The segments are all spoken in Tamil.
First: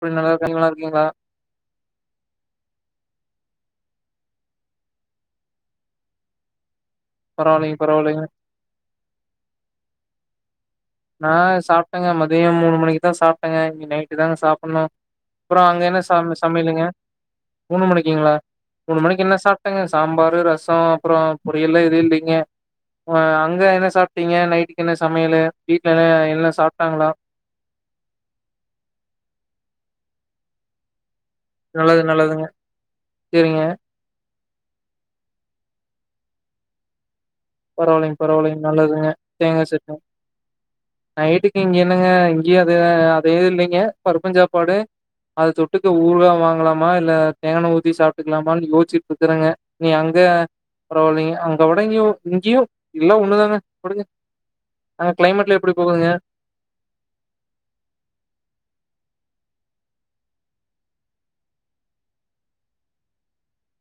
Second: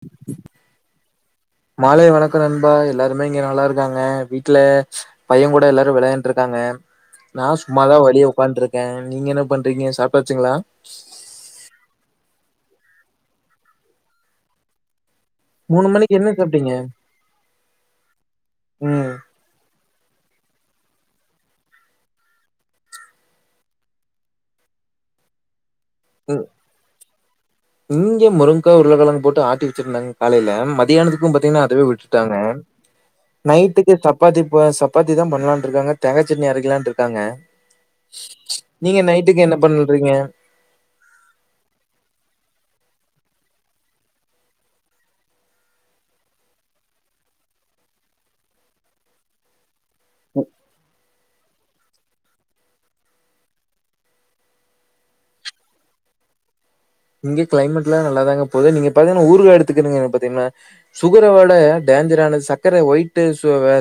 எப்டி நல்லா இருக்காங்க நல்லா இருக்கீங்களா மாலை வணக்க நண்பா எல்லாரு இங்க நல்லா இருக்காங்க வீட்டுல பைய கூட எல்லாரு விளையாண்டு இருக்காங்க நா பரவாயில்லைங்க சும்மாதா பரவாயில்லைங்க வெளியே உக்காண்ருக்கே நீங்க என்ன பண்றீங்க சாப் பச்சுங்களா நா சாப்டேங்க இனி நைட்டு தாங்க சாப்புன்னு அப்றோ அங்க மூணு என்ன மணிக்கு சமை சாப்ட்டீங்க சமையலுங்க மூணு மணிக்குங்ளா மூணு ம் மணிக்கு என்ன சாப்டங்க சாம்பாரு ரச அப்பற பொரியல்லா எதுவோ இல்லிங்க அ அங்கே என்ன சாப்டீங்க நைடுக்கு என்ன சமையளு உம் இஞ்சி முருங்ககா உருளக்கெளங்கு போட்டு ஆட்டி வெச்சிர்ந்தாங்க காலையில மதியானதுக்கு பாத்தீங்கனா அதுவே நல்லது விட்டுடாங்க நல்லதுங்க சேரிங்க நைட்டுக்கு சப்பாத்தி இப்ப சப்பாத்தி தா பண்லான்ருக்காங்க தேங்காய் சட்னி அரைக்கலான்ருக்காங்க பரவாயில்லைங்க பரவாயில்லைங்க நல்லதுங்க என்ன தேங்கா சட்னி பண்றீங்க நைட்டுக்கு இங்கே என்னங்க இங்கேயே அது அதேது இல்லைங்க பருப்புஞ்சாப்பாடு அத தொட்டுக்க ஊருகா வாங்கலாமா இல்லை தேங்கனை ஊற்றி சாப்பிட்டுக்கலாமான்னு யோசிசிட்டு இருக்கேங்க நீ அங்கே பரவாயில்லைங்க அங்கே உடங் இங்கேயும் எல்லாம் ஒண்ணுதாங்க கொடுங்க அங்க கிளைமேட்ல எப்படி போகுதுங்க இங்க கிளைமேட் எல்லாம் நல்லாதாங்க போது நீங்க பாத்தீங்கன்னா ஊரு எடுத்துக்கீங்கன்ன பாத்தீங்கன்னா சுகரோட டேஞ்சரானது சர்கரை ஒயிட்ட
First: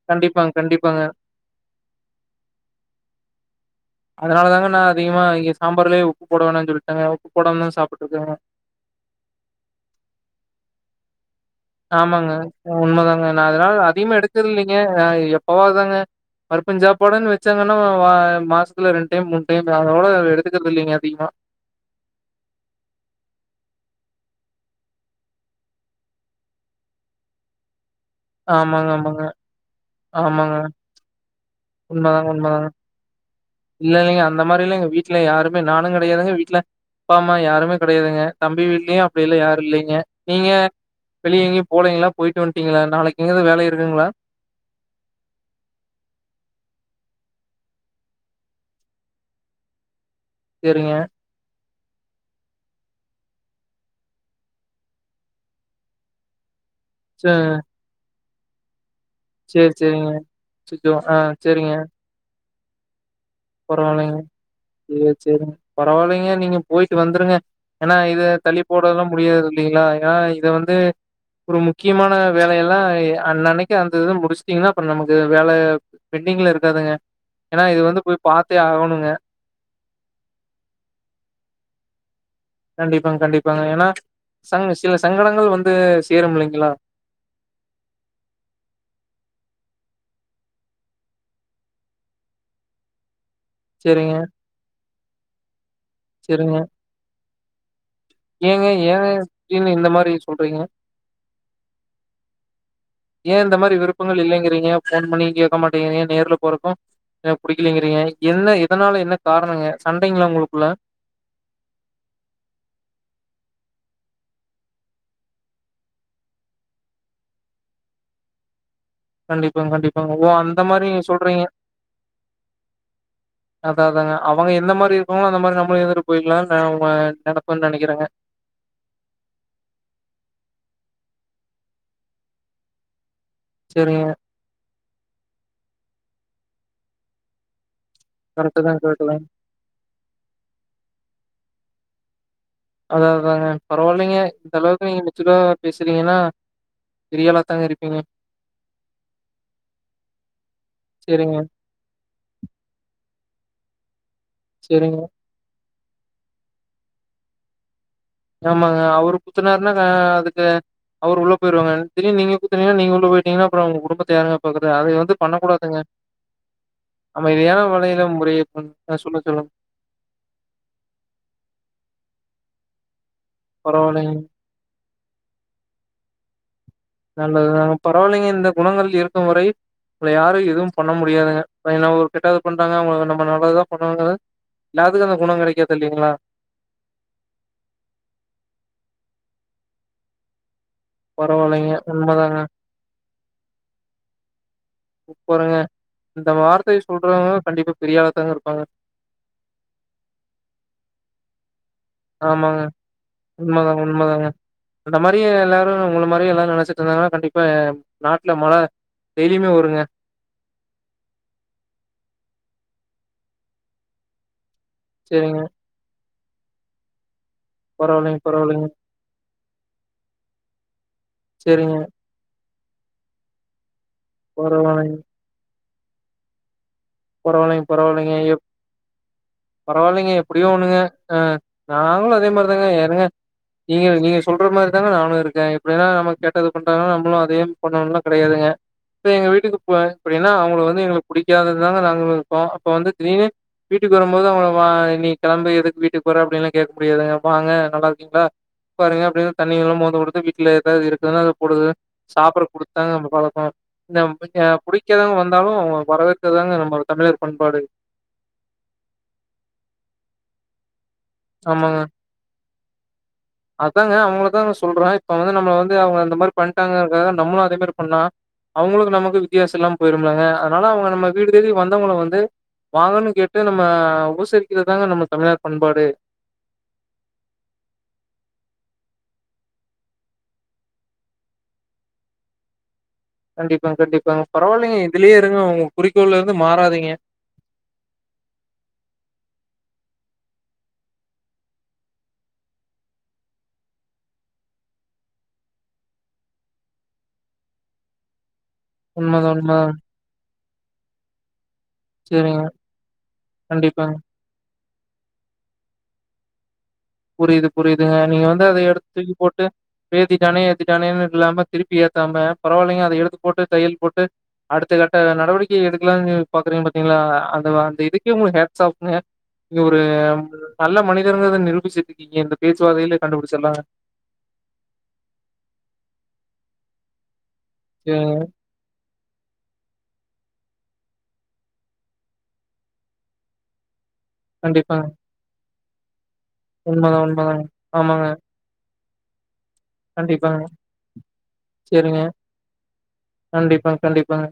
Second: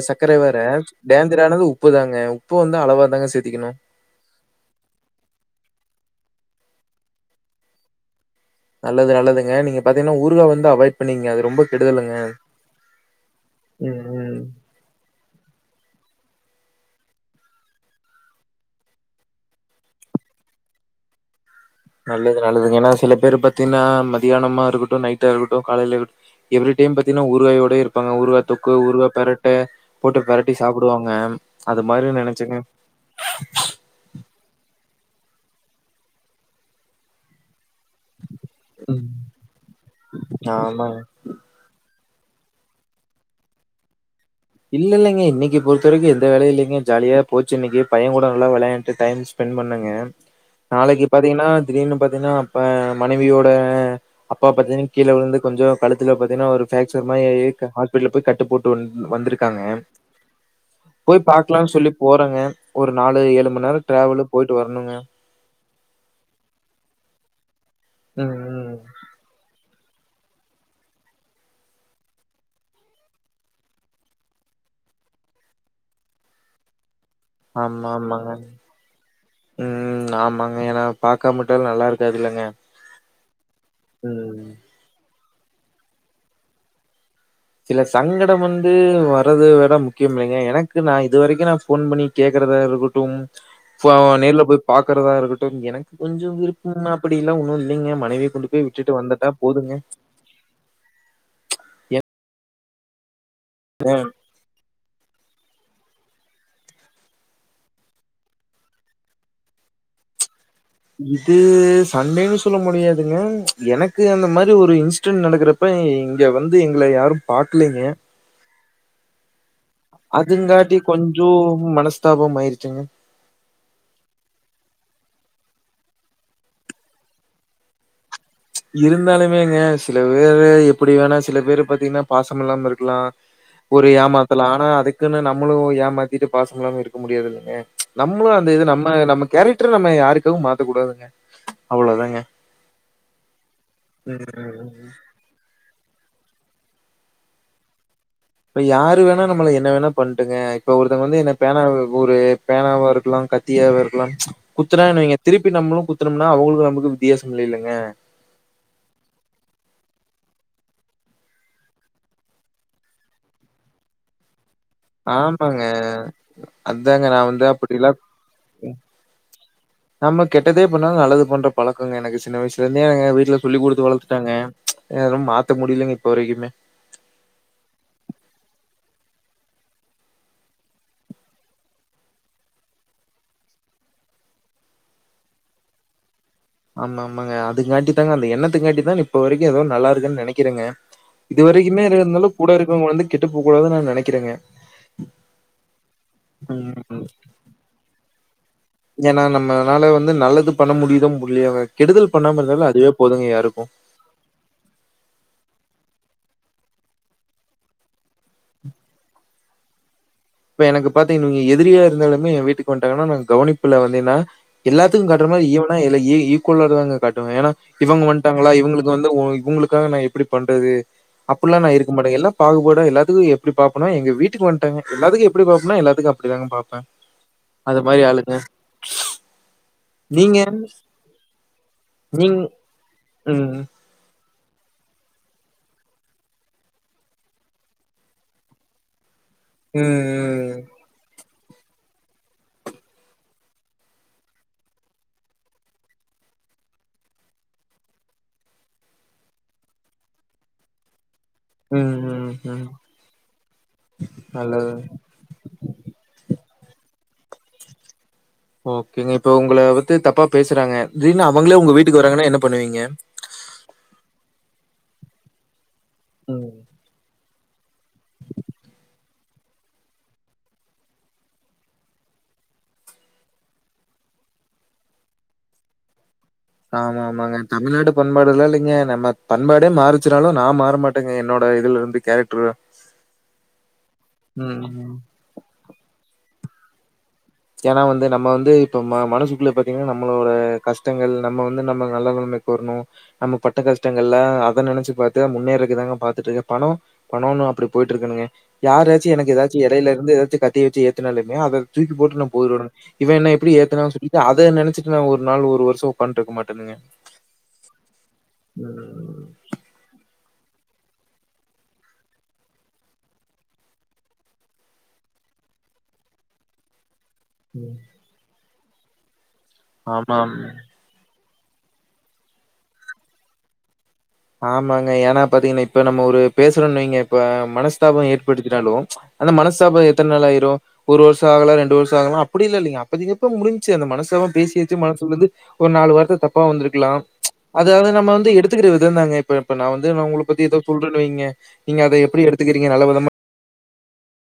சர்க்கரை கண்டிப்பாங்க வேற கண்டிப்பாங்க டேஞ்சரானது உப்பு தாங்க உப்பு வந்து அளவா தாங்க சேத்திக்கணு அதனால தாங்க நா அதிகமா இங்க சாம்பார்லயே உப்புபோட வேண்டாம்னு சொல்லிட்டாங்க உப்பு போடாம சாப்பிட்டுட்டு இருக்கே நல்லது நல்லதுங்க நீங்க பாத்தீங்கன்னா ஊறுகா வந்து அவாய்ட் பண்ணீங்க அது ரொம்ப கெடுதலுங்க ஆமாங்க உண்மைதாங்க நான் அதனால ம் அதிகமா ம் எடுக்குறது இல்லைங்க எப்பவாதாங்க பருப்புஞ் சாப்பாடுன்னு வச்சாங்கன்னா மாசத்துல ரெண்டு டைம் மூணு டைம் அதோட எடுத்துக்கறிறது இல்லைங்க அதிகமா நல்லது நல்லது ஏன்னா சில பேர் பார்த்தீங்கன்னா மத்தியானமா இருக்கட்டும் நைட்டா இருக்கட்டும் காயில இருக்கட்டும் எவரி டைம் பாத்தீங்கன்னா உருவாயோட இரு ஊறுகா தொக்கு ஆமாங்க ஊறுகா ஆமாங்க பெரட்டை போட்டு ஆமாங்க பெரட்டி சாப்பிடுவாங்க அது மாதிரி உண்மதாங்க நினைச்சங்க உண்மதாங்க இல்ல இல்லங்க அந்த மாதிரி எங்க வீட்ல யாருமே நானும் கிடையாது வீட்டில் அப்பா அம்மா யாருமே கிடையாதுங்க தம்பி வீட்லயும் அப்படி இல்லா யாரும் இல்லைங்க நீங்க ஆமாங்க வெளிய எங்கி போலீங்காளா போயிட்டு வந்துட்டீங்களா நாளைக்கு எங்காவ வேலை இருக்குங்களா இல்ல இல்லங்க இன்னைக்கு பொறுத்த வரைக்கும் எந்த வேலயு இல்லைங்க ஜாலியா போச்சு இன்னைக்கு பையன் கூட நல்லா விளையாண்டு டைம் ஸ்பெண்ட் பண்ணணுங்க சரிங்க. நாளைக்கு பாத்தீங்கன்னா திடீர் பாத்தீங்கன்னா மனைவியோட அப்பா பாத்தீங்கன்னா கீழே விந்து கொஞ்சம் கழுத்துல பாத்தீங்கன்னா ஒரு பெக்சர் மாரி ச ஆகி ஹாஸ்பிடல போய் கட் போட்டு வந்து மட்டும் இருக்காங்க சேரி சேரிங்க. அச்சச்சோ! போய் பார்க்கலாம்னு சொல்லி போறங்க பரவாயில்லைங்க வரணுங்க. செ செரி பரவாயில்லைங்க நீங்க போயிட்டு வந்துருங்க ஏன்னா இது ம், தள்ளி ம். போடெல்லாம் முடியாது இல்லைங்களா ஏா இத வந்து ஒரு முக்கியமான வேலையெல்லாம் அன்னனைக்கு அந்த இத முடிச்சுட்டீங்கன்னா அப்புறம் நமக்கு வேல பெண்டிங்ல இருக்காதுங்க ஏன்னா இது வந்து போய் அஹ் பாத்தே ஆகணுங்க. உம் ஆமாங்க என பாக்கமவிட்டாலும் நல்லா இருக்காதுல்லங்க. கண்டிப்பாங்க கண்டிப்பாங்க ஏன்னா ம். சங் சில சங்கடங்கள் கள் வந்து சேரும் இல்லைங்களா சில சங்கடம் வந்து வர்றத விட முக்கியம் இல்லைங்க எனக்கு நா இது வரைக்கும் நா போன் பண்ணி கேக்குறதா இருக்கட்டும் பவ் சரிங்க, நேர்ல போய் பா இருக்கறதா இருக்கட்டும் கொஞ்சம் சரிங்க. விருப்பம்மா அப்படில்லா உ ஏங்க ஏங்க போதுங்க. இடீனு இந்த மாரி சொல்றீங்க எ ஏன் இந்த மாரி விருப்பங்கள் இல்லைங்கிறீங்க போன்பண்ணியும் கேட்க இப்ப நீங்க நேரல போறப்போ அ படிலங்கீங்க என்ன இதனால என்ன காரணங்க சண்டை உங்களுக் இது சண்டைன்னு சொல்ல முடியாதுங்க எனக் எனக்கு அந்த மாரி ஒரு இன்சிடென்ட் நடக்கறப்ப இங்க வந்து எங்களை யாரும் பாக்கலங்க கண்டிப் அதுங்காட்டி கொஞ்சம் மனஸ்தாபம் ஆயிடுச்சுங்க அதாதாங்க அவங்க எந்த மாரி இருக்காங்களோ அந்த மாரி நம்ளும் இருந்துட்டு போயிடலாம்ங்க நன நனப்பான்னு நினைக்கிறேங்க இருந்தாலுமேங்க சில பேரு எப்படி வேணா சில பேரு பாத்தீங்கன்னா பாசம் இல்லாம இருக்கலாம் ஒரு சரிங்க. ஏமாத்துலா ஆனா அதுக் இருக்குன்னா நம்மளும் ஏமாத்திட்டு பாசல்லாம்ம இருக்க முடியாது இல்லைங்க நம்மளும் அந்த கரெக்ட்டு இது தான், நம்ம கரெக்ட்டு தான். நம்ம கேரக்டர் நம்ம யாருக்காவ மாத்தக்க கூடாதுங்க அவ்வளோ தாங்க அதான் ஆமாங்க பரவாயில்லைங்க இந்த அளவுக்கு ம். நீங்க மெச்சூடா பேசு பாத்தீங்கன்னா பெரியாலா தாங்க இருப் இப்ப யாரு வேணா நம்மளை என்ன வேணா பண்ணிட்டுங்க இப்ப ஒருத்தவங்க வந்து சரிங்க. என்ன பேனா ஒரு பேனாவா இருக்கலா கத் கத்தியாக இருக்கலாம் செரிங்க. குத்துனானுவைங்க திருப்பி நம்மளும் குத்துணும்னா அவங்களுக்கு நமக்கு வித்தியாச இல்லைங்க ஆமாங்க அவரு குத்துனாருனா அ அதுக்கு அவரு உள்ள போயிடுவாங்க திடீர்னு நீங்க குத்துனீங்கன்னா நீங்க உள்ள போயிட்டீங்கன்னா அப்புறம் ஒங்க குடும்பத்தயாருங்க ஆமாங்க அதாங்க நா வந்து அமைதியான அப்படில்லாம் வழியில முறைய கொண் ம் அ சொல்லுங்க, சொல்லுங்க. நம்ம கெட்டதே பண்ணாங்க நல்லது பண்ற பழக்கங்க எனக்கு சின்ன வயச சொன்ங்க வீட்டு இத சொல்லி கொடுத்து பரவாயில்லைங்க. வளர்த்துட்டாங்க ஏங்க மாத்த முடியலைங்க இப்ப வரைக்குமே நல்லது தாங்க பரவாயில்லைங்க இந்த குணங்கள் இருக்கும் வரை உங்கள யாரும் எதுவும் பண்ண முடியாதுங்க என்ன ஒரு கெட்டாவது பண்றாங்க அவுங்களுக்கு நம்ம நல்லதான் பண்ணாங்கது எல்லாத்துக்கும் அந்த குணம் கிடைக்றதுல்லலைங்களா ஆமா ஆமாங்க அதுக்காட்டி தாங்க அந்த எண்ணத்துக்கு காட்டி தான் இப்ப வரைக்கும் ஏதோ நல்லாருக்குன்னு நெனைக்கிறேங்க இது பரவாயில்லைங்க. வரைக்குமே இது இருந்தாலும் உண்மதாங்க. கூட இருக்கிறவுங்க வந்து கெட்டு போ கூடாது நான் நெனைக்கிறேங்க சூப்பருங்க. இந்த வார்த்தைய உம் சொல்றவங்க கண்டிப்பா பெரிய ஆளாத்தாங்க இருப்பாங்க. ஏன்னா நம்மனால வந்து நல்லது பண்ண முடியுதோ முடியலோங்க ஆமாங்க உண்மைதாங்க உண்மைதாங்க அந்த மாரியே எல்லாரும் உங்க மாரி எல்லாம் நெனச்சிட்டு இருந்தாங்கன்னா கண்டிப்பா நாட்டுல மழை பெய்து இனிமே வருங்க இப்ப எனக்கு பாத்தீங்க நீங்க எதிரியா இருந்தாலுமே என் வீட்டுக்கு வந்துட்டாங்கன்னா நாங்க கவனிப்புல வந்தீங்கன்னா எல்லாத்துக்கும் காட்ற சேரிங்க மாரி ஈவனா ஈவ் கொள்ளறதாங்க காய் ஏன்னா இவுங்க பரவாயில்லைங்க வன்டாங்களா பரவாயில்லைங்க இவுங்களுக்கு வந்து இவுங்களுக்காக நான் எப்டி பண் அது அப்டிலாம் நான் சேரிங்க இருக்க மாட்டேங்க பாகுபாடே எல்லாத்துக்கும் எப்டி பாப் ஆனா எங்க வீட்டுக்கு வந்டேங்க பரவாயில்லைங்க எல்லாத்துக்கு எப்டி பாஸ் நா எல்லாத்துக்கும் அப்டிதாங்க பாப்பேன் பரவாயில்லைங்க பரவாயில்லைங்க எப் பரவாயில்லைங்க நீங்க எப்டியோ ஒண்ணுங்க அஹ நாங்களும் அதே நீங் மாரிதாங்க ஏனுங்க ம். ம். நீங்க நீங்க சொல்ற மாரிதாங்க நானும் இருக்கேன் இப்டின்னா நம்ம கேட்டது பண்றாங்கன்னா நம்மளும் அதையும் பண்ணணும்லாம் கெடையாதுங்க எங்க வீட்டுக்கு போ எப்டினா ம். அவுங்க வந்து எங்களுக்கு புடிக் காது இப்டிதாங்க நாங்களும் இருப்போம் அப்போ வந்து திடீர்னு வீட்டுக்கு வரும்போது அவுங்க நீ கெளம்பு எதுக்கு வீட்டுக்கு வர அப்டிலாம் கேட்க முடியாதுங்க வாங்க நல்லா இருக்கீங்களா உட்காருங்க அப்டின்னு தண்ணில்லாம் மோந்து கொடுத்து வீட்ல ஏதாவது இருக்கு போடுது ம். சாப்ட ம். குடுத்தாங்க பழக்கம் நல்லது. புடிக்காதவுங்க வந்தாலும் வரவேற் நம்மளோட தமிழர் பண்பாடு ஓகேங்க இப்ப உங்கள பத்தி தப்பா பேசுறாங்க திடீர்னு அவுங்களே உங்க ஆமாங்க வீட்டுக்கு வராங்கனா என்ன பண்ணுவீங்க அதாங்க அவுங்கள தா சொல்றேன் இப்ப வந்து நம்மள வந்து அவுங்க அந்த மாரி ம். பண்டாங்க அதுகாக நம்மளு [unintelligible] பண்ணா அவுங்களுக்கு நமக்கு வித் வித்தியாசம்லாம் போயிரமிலங்க அதனால அவுங்க நம்ம வீடு தேடி வந்தவங்கள வந்து வாங்க கேட்டு நம்ம உபசரிக்கிறதுதாங்க நம்ம தமிழர் பண்பாடு ஆமா ஆமாங்க தமிழ்நாடு பண்பாடுலாம் இல்லைங்க நம்ம பண்பாடே மாறிச்சுனாலும் நா மாறமாட்டேங்க என்னோட இதுல இருந்து கேரக்டர் கண்டிப்பா கண்டிப்பாங்க பரவாயில்லிங்க ம். இதுலயே இருங்க உங்க குறிக்கோள் ந்து மாறாதீங்க ஏன்னா வந்து நம்ம வந்து இப்ப ம மனசுக்குள்ள பாத்தீங்கன்னா நம்மளோட கஷ்டங்கள் நம்ம வந்து நம்ம நல்ல நிலமைக்கு வரணும் நம்ம பட்ட கஷ்டங்கள்ல அத நினைச்சு பாத்து முன்னேறக்குதாங்க பாத்துட்டு இருக்கேன் பணம் பணம்னு அப்டி போயிட்டு இருக்கணுங்க யாராச்சி உண்மதா எனக்கு ஏதாச்சி உண்மதா இடையில இருந்து எதாச்சு கத் ட்டி வெச்சி ஏத்துனாலுமே அது தூக்கி போட்றலாம் சேரிங்க போயிறோனு இத என்ன எப்பிடி கண்டிப்பாங்க ஏத்தனு சொல்லிட்டு அதை நினைச்சிட் ஒரு நாள் ஒரு வருஷம் உக்காண்டுக்கமாட் புரியுது புரியுதுங்க நீங்க வந்து அத எடுத்து தூக்கி ம். போட்டு வேதி ஏத்திடானே ஏத்திடானேன்னுங் இல்லாம திருப்பி ஏத்தாம பரவால்லீங்க அத எடுத்து போட்டு தையல் போட்டு அடுத்த கட்ட நடவடிக்கை எடுக்கலாம்னு பாக்குறீங்க பாத்தீங்குளா அத ம். அந்த இதுக்கே உங்க ஹேப் சாப்புங்க நீ ஒரு ஆமாம். நல்ல மனிதர் வது நிரூபிச்சி திட்டிங்க இந்த பேச்சுவாகையிலே கண்டுபிடிச்சுருல்லா ஆமாங்க ஏன்னா பாத்தீங்கன்னா இப்ப நம்ம ஒரு பேசுரோன் வெயிங்க இப்ப மனஸ்தாபம் சரிங்க. ஏற்படுத்தினாலு அந்த மனஸ்தாபம் எத்துன் நாள் ஆயிரு ஒரு வருஷம் ஆகுலா ரெண்டு வருஷம் ஆகுலா அப்டியில்லா இல்லிங்க அப்பதிகப்ப முடிஞ்சு அந்த மனஸ் த்துவம் பேசியாச்சு கண்டிப்பாங்க. மனசுல்லுது ஒரு நாலு வார்த்த தப் ப்பா வந்திருக்குலாம் உண்மதான் உண்மதாங்க. அதாவது ஆமாங்க. நம்ம வந்து எடுத்துக்கிறது இதுனாங்க இப்ப இப்ப நா வந்து நா உங்குளை கண்டிப்பாங்க. பத்தி எதாவுது சொல்றேன் வெயிங்க நீங்க அதை சரிங்க. எப்டி எடுத்துக்கிறீங்க நல்ல விதமா கண்டிப்பா கண்டிப்பாங்க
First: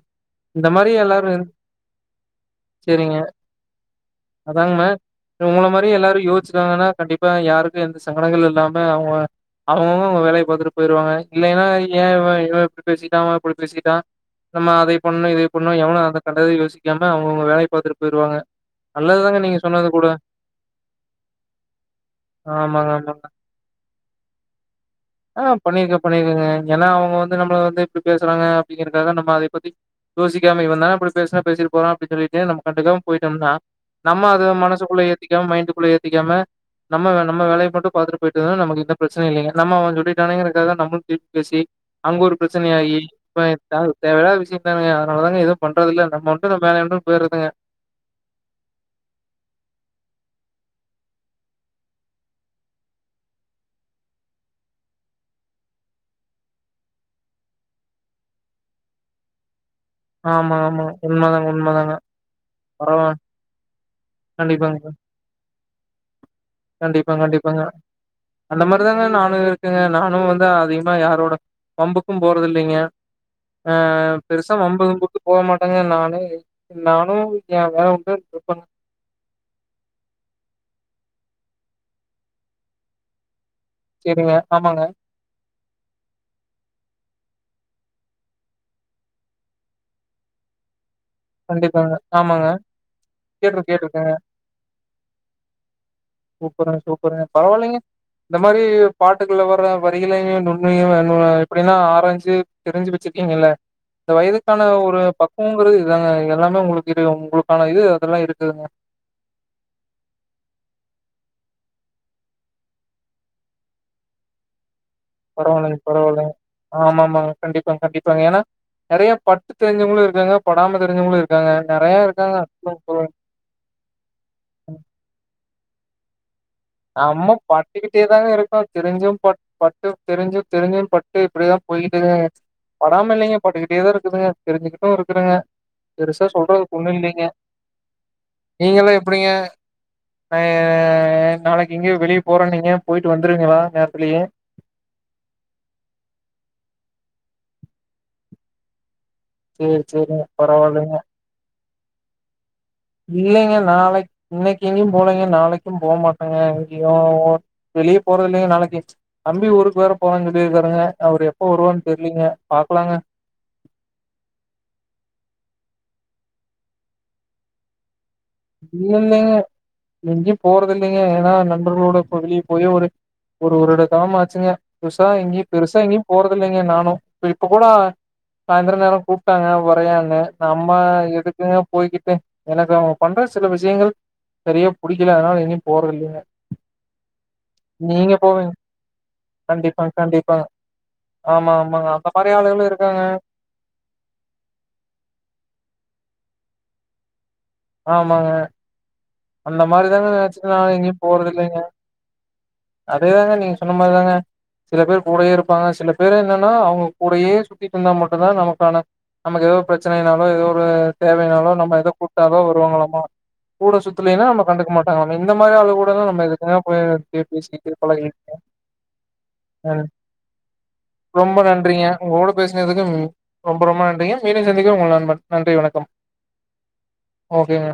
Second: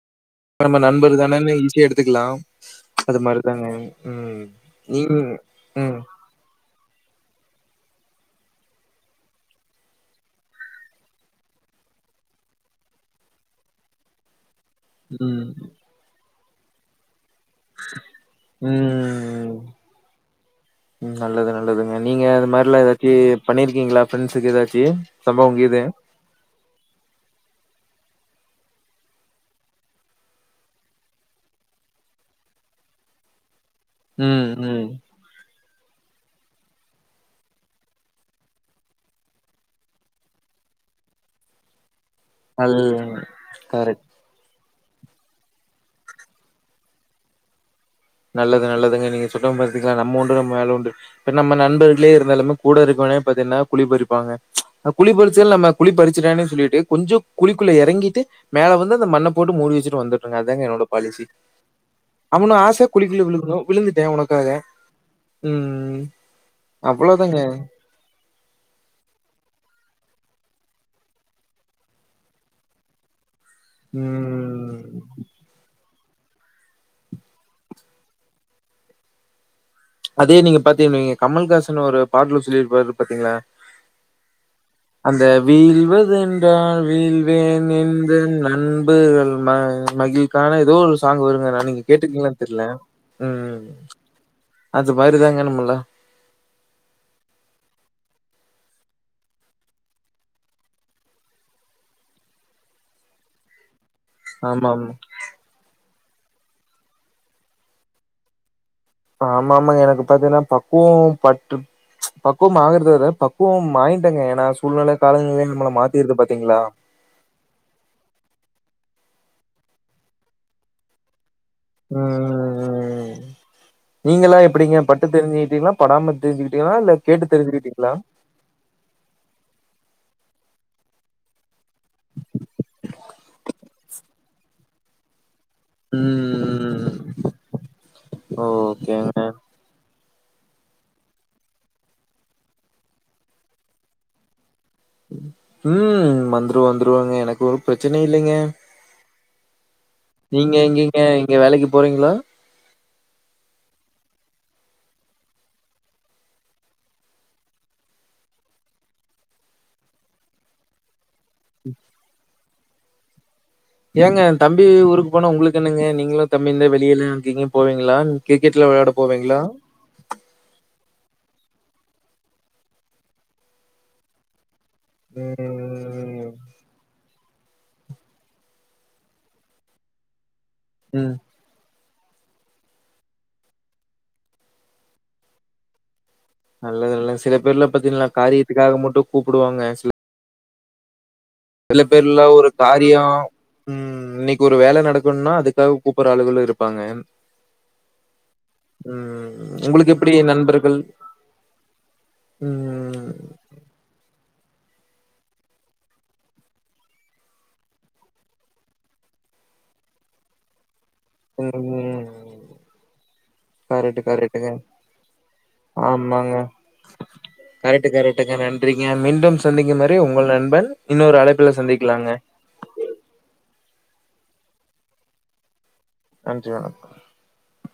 இந்த ரொம்ப மாரி எல்லாரும் நண்பருதானே இருந்து- வெய் இன்சிக எடுத்துக்குலாம் சரிங்க. அது மாரிதாங்க உம் அதாங்க நீயு உம் ப்ப யாருக்கு எந்த சங்குடங்கள் இல்லாம அவுங்க அவுங்கங் போ வேலை பாத்துட்டு போயிருவாங்க இல்லைன்னா ஏ இவன் இப்பிடி பேசிட்டா அவை அப்பிடி பேசிட்டா நம்ம அதை பண்ணோ இதை பண்ணோ எவுண அத கண்டயித் யோசிக்காம அவுங் உம் ம் நீங்க சொன்னது கூட உம் நல்லது நல்லதுங்க நீங்க அது மாதிரியில்லா ஆமாங்க எதாச்சி ஆமாங்க பண்ணிருக்கீங்களா ப்ரெண்ஸ்சுக்கு எதாச்சி ஆஹ் பண்ணியிருக்கே பண்ணிருகேங்க ஏனா அவுங்க வந்து நம்முள இப்ப வந்து இப்டி பேசுறாங்க அப்டிங்கிறக்காக நம்ம அதை பத்தி யோசிக்காம இவந்தா இப்பிடி பேசுரா பேசிட்டு போறான் அப்டின் சொல்லிட்டு நம்ம கண்டுக்காம் போயிட்டமுனா நம்ம ம் அதுக ம் மனசுக்குள்ளே ஏத்திக்காம மைண்டுக்குள்ள ஏத் பிடிக்காம நம்ம நம்ம வேலைய மட்டும் பாத்துட்டு போயிட்ருந்தா நமக்கு பிரச்சனை இல்லைங்க நம்ம அவுங்களு இவுங்களுக்காக நம்மளும் திருப்பி பேசி அங்க ஒரு அது பிரச்சனையாகி இப்ப கரெக்ட் தேவ இல்லாத விஷய அதனாலதாங்க எதுவும் பண்றது இல்ல நம்ம உண்டு நம்ம வேலை உண்டு போயிறதுங்க நல்லது நல்லதுங்க நீங்க சொன்ன பாத்தீங்களா நம்ம உண்டு நம்ம மேல உண்டு இ நம்ம நண்பர்களே இருந்தாலுமே கூட இருக்கவனே பாத்தீங்கன்னா குழி பறிப்பாங்க குழி பறிச்சத நம்ம குழி பறிச்சிடு சொல்லிட்டு கொஞ்சம் குழிக்குள்ள எறங்கிட்டு மேல வந்து அந்த மண்ணை போட்டு மூடி வச்சுட்டு வந்துட்டோங்க ஆமா, அதேங்க ஆமா. என்னோட பாலிசி உண்மதாங்க, உண்மதாங்க. அவனும் ஆசயா பரவா குழிக்குள்ள விழுகனும் விழுந்துட்டேன் உனக்காக கண்டிப்பாங்க. உம் உம் கண்டிப்பா கண்டிப்பாங்க அந்த மாரிதாங்க நானும் இருக்குங்க நானும் வந்து நான் அதிகமா யாரோட வம்புக்கும் போறது இல்லைங்க ஆஹ் பெருசா ம் வம்புதும்புக்கு போ மாட்டாங்க நான் நானும் என் வேல உண்டுணுருப்பேங்க அதே நீங்க பாத்தீங்கீங்க கமல்ஹாசன் ஒரு பாட்டுல சொல்லிருப்பாரு பாத்தீங்களா சரிங்க. ஆமாங்க. அந்த வீழ்வது என்றால் வீழ் பேரன்பு நண்புகள் மகிழ்கான ஏதோ சாங்க வருங்க நான் நீங்க கண்டிப்பாங்க. கேட்டுக்கீங்களானு ஆமாங்க. தெர்ல கேட்டுரு உம் கேட்டுருக்கேங்க. சூப்பருங்க சூப்பருங்க பரவாயில்லங்க இந்த மாரி பாட்டுகள்லவர்ற வரிகலையும் நுண்ணையும் எப்டின்னா ஆராஞ்சு தெரிஞ்சு வச்சிருக்கீங்கல்ல இந்த வயதுக்கான ஆமாமா. ஒரு பக்குவங்கிறது இதாங்க எல்லாமே உங்களுக்கு உங்களுக்கான இது அதெல்லாம் இருக்குதுங்க ஆமா ஆமாங்க எனக்கு பாத்தீங்கன்னா பக்குவம் பட்டு பக்குவம் ஆகுறத பக்குவம் ஆய்டேங்க ஏனா பரவாலங்க பரவாலங்க ஆமா ஆமாங்க கண்டிப்பாங்க கண்டிப்பாங்க ஏன்னா நறைய பட்டு தெரிஞ்சவுங்களும் இருக்காங்க படாம தெரிஞ்சவுகளும் இருக் உம் உ நீங்கல்லாம் எப்டிங்க பட்டு தெரிஞ்சுக்கிட்டீங்களா படாம தெரிஞ்சுகிட் நம்ம பட்டுக்கிட்டே தாங்க இருக்கும் தெரிஞ்சும் ப பட்டு தெரிஞ்சு தெரிஞ்சும் பட்டு இப்டிதாம் போயிட்டுது படாம இல்லைங்க பட்டுக்கிட்டே தான் இருக்குதுங்க தெரிஞ்சுகிட்டும் இருக்குறங்க பெருசா சொல்றதுக்கு ம். ஒண்ணும் இல்லைங்க நீங்கல்லாம் ஓகேங்க. எப்டிங்க [unintelligible] நாளைக்கு எங்யோ வெளியே போறன்னீங்க போய்டு வந்துருவீங்ளா நேரத்திலே உம் வந்துரு வந்துருவங்க எனக்கு ஒரு பிரச்சனையும் இல்லைங்க சேரி சேரிங்க நீங்க பரவாயில்லைங்க இங்கங்க இங்க வேலைக்கு போறீங்களா இல்லைங்க நாளைக்கு இன்னைக்கு எங்கயும் போலங்க நாளைக்கும் போக மாட்டேங்க எங்கையும் வெளியே போறது இல்லைங்க நாளைக்கு தம்பி ஊருக்கு வேற போறு சொல்லிருக்காருங்க அவரு எப்ப வருவான்னு தெரியலீங்க பாக்கலாங்க ஏங்க தம்பி ஊருக்கு போனா உங்களுக்கு என்னங்க நீங்களும் தம்பி இருந்த வெளியில அங்கீங்க போவீங்களா கிரிக்கெட்லாம் இ விளையாட இல்லைங்க போவீங்களா? எங்கயும் போறது இல்லைங்க ஏன்னா ந அவர்களோட வெளியே போயே ஒரு ஒருட காலம்மா ஆச்சுங்க பெதுசா எங்கயும் பெருசா எங்கேயும் ம். போறதில்லைங்க நானும் இப்ப இப்ப கூட சாய்ந்திரம் நேரம் கூப்பிட்டாங்க உரையானே நம்ம ம். எதுக்குங்க போய்கிட்டே எனக்கு அவங்க பண்ற சில விஷயங்கள் சரியா பிடிக்கல அதனால எங்கையும் போற இல்லைங்க நல்லது நல்லது சில பேர்ல பார்த்தீங்களா போவீங்க காரியத்துக்காக மட்டும் கூப்பிடுவாங்க சில கண்டிப்பாங்க கண்டிப்பாங்க ஆமா சில ஆமாங்க அந்த பேர்ல மாரி ஒரு ஆளுகளு இருக்காங்க காரியம் உம் இன்னைக்கு ஒரு வேலை நடக்கணும்னா அதுக்காக கூப்பிட ஆளுகளும் இருப்பாங்க ஆமாங்க ம். அந்த மாரி உங்களுக்கு தாங்க எப்படி நனச்சு நா நண்பர்கள்? எங்கேயும் போறது இல்லங்க ம். அதேதாங்க நீங்க சொன்ன மாரிதாங்க சில பேர் கூடயே இருப்பாங்க சில பேரு என்னன்னா அவங்க கூடயே சுத்திட்ருந்தா மட்டும்தான் நமக்கான நமக்கு ஏதோ பிரச்சனைனாலும் ஏதோ ஒரு தேவையனாலும் நம்ம எதை கு ம். தான் வருவாங்கலாம் கூட கரெக்ட்டு, சுத்துலின்னா நம்ம கரெக்ட்டுங்க. கண்டுக்க மாட்டாங்க இந்த மாரி ஆளுங்க கூடலாம் ஆமாங்க. நம்மதுக்கு போய் பேசிட்டு கரெக்ட் பலகிட்டு கரெக்டுங்க நன்றிங்க மீண்டும் சந்திக்கும் ஆஹ் வரை உங்கள் நண்பன் இன்னொரு ரொம்ப அழைப்புல நன்றிங்க சந்திக்கலாங்க உங்க கூட பேசினதுக்கு ரொம்ப ரொம்ப நன்றிங்க மீண்டும் சந்திப்போம் உங்கள் நண்பன் நன்றி வணக்கம் நன்றி ஓகேங்க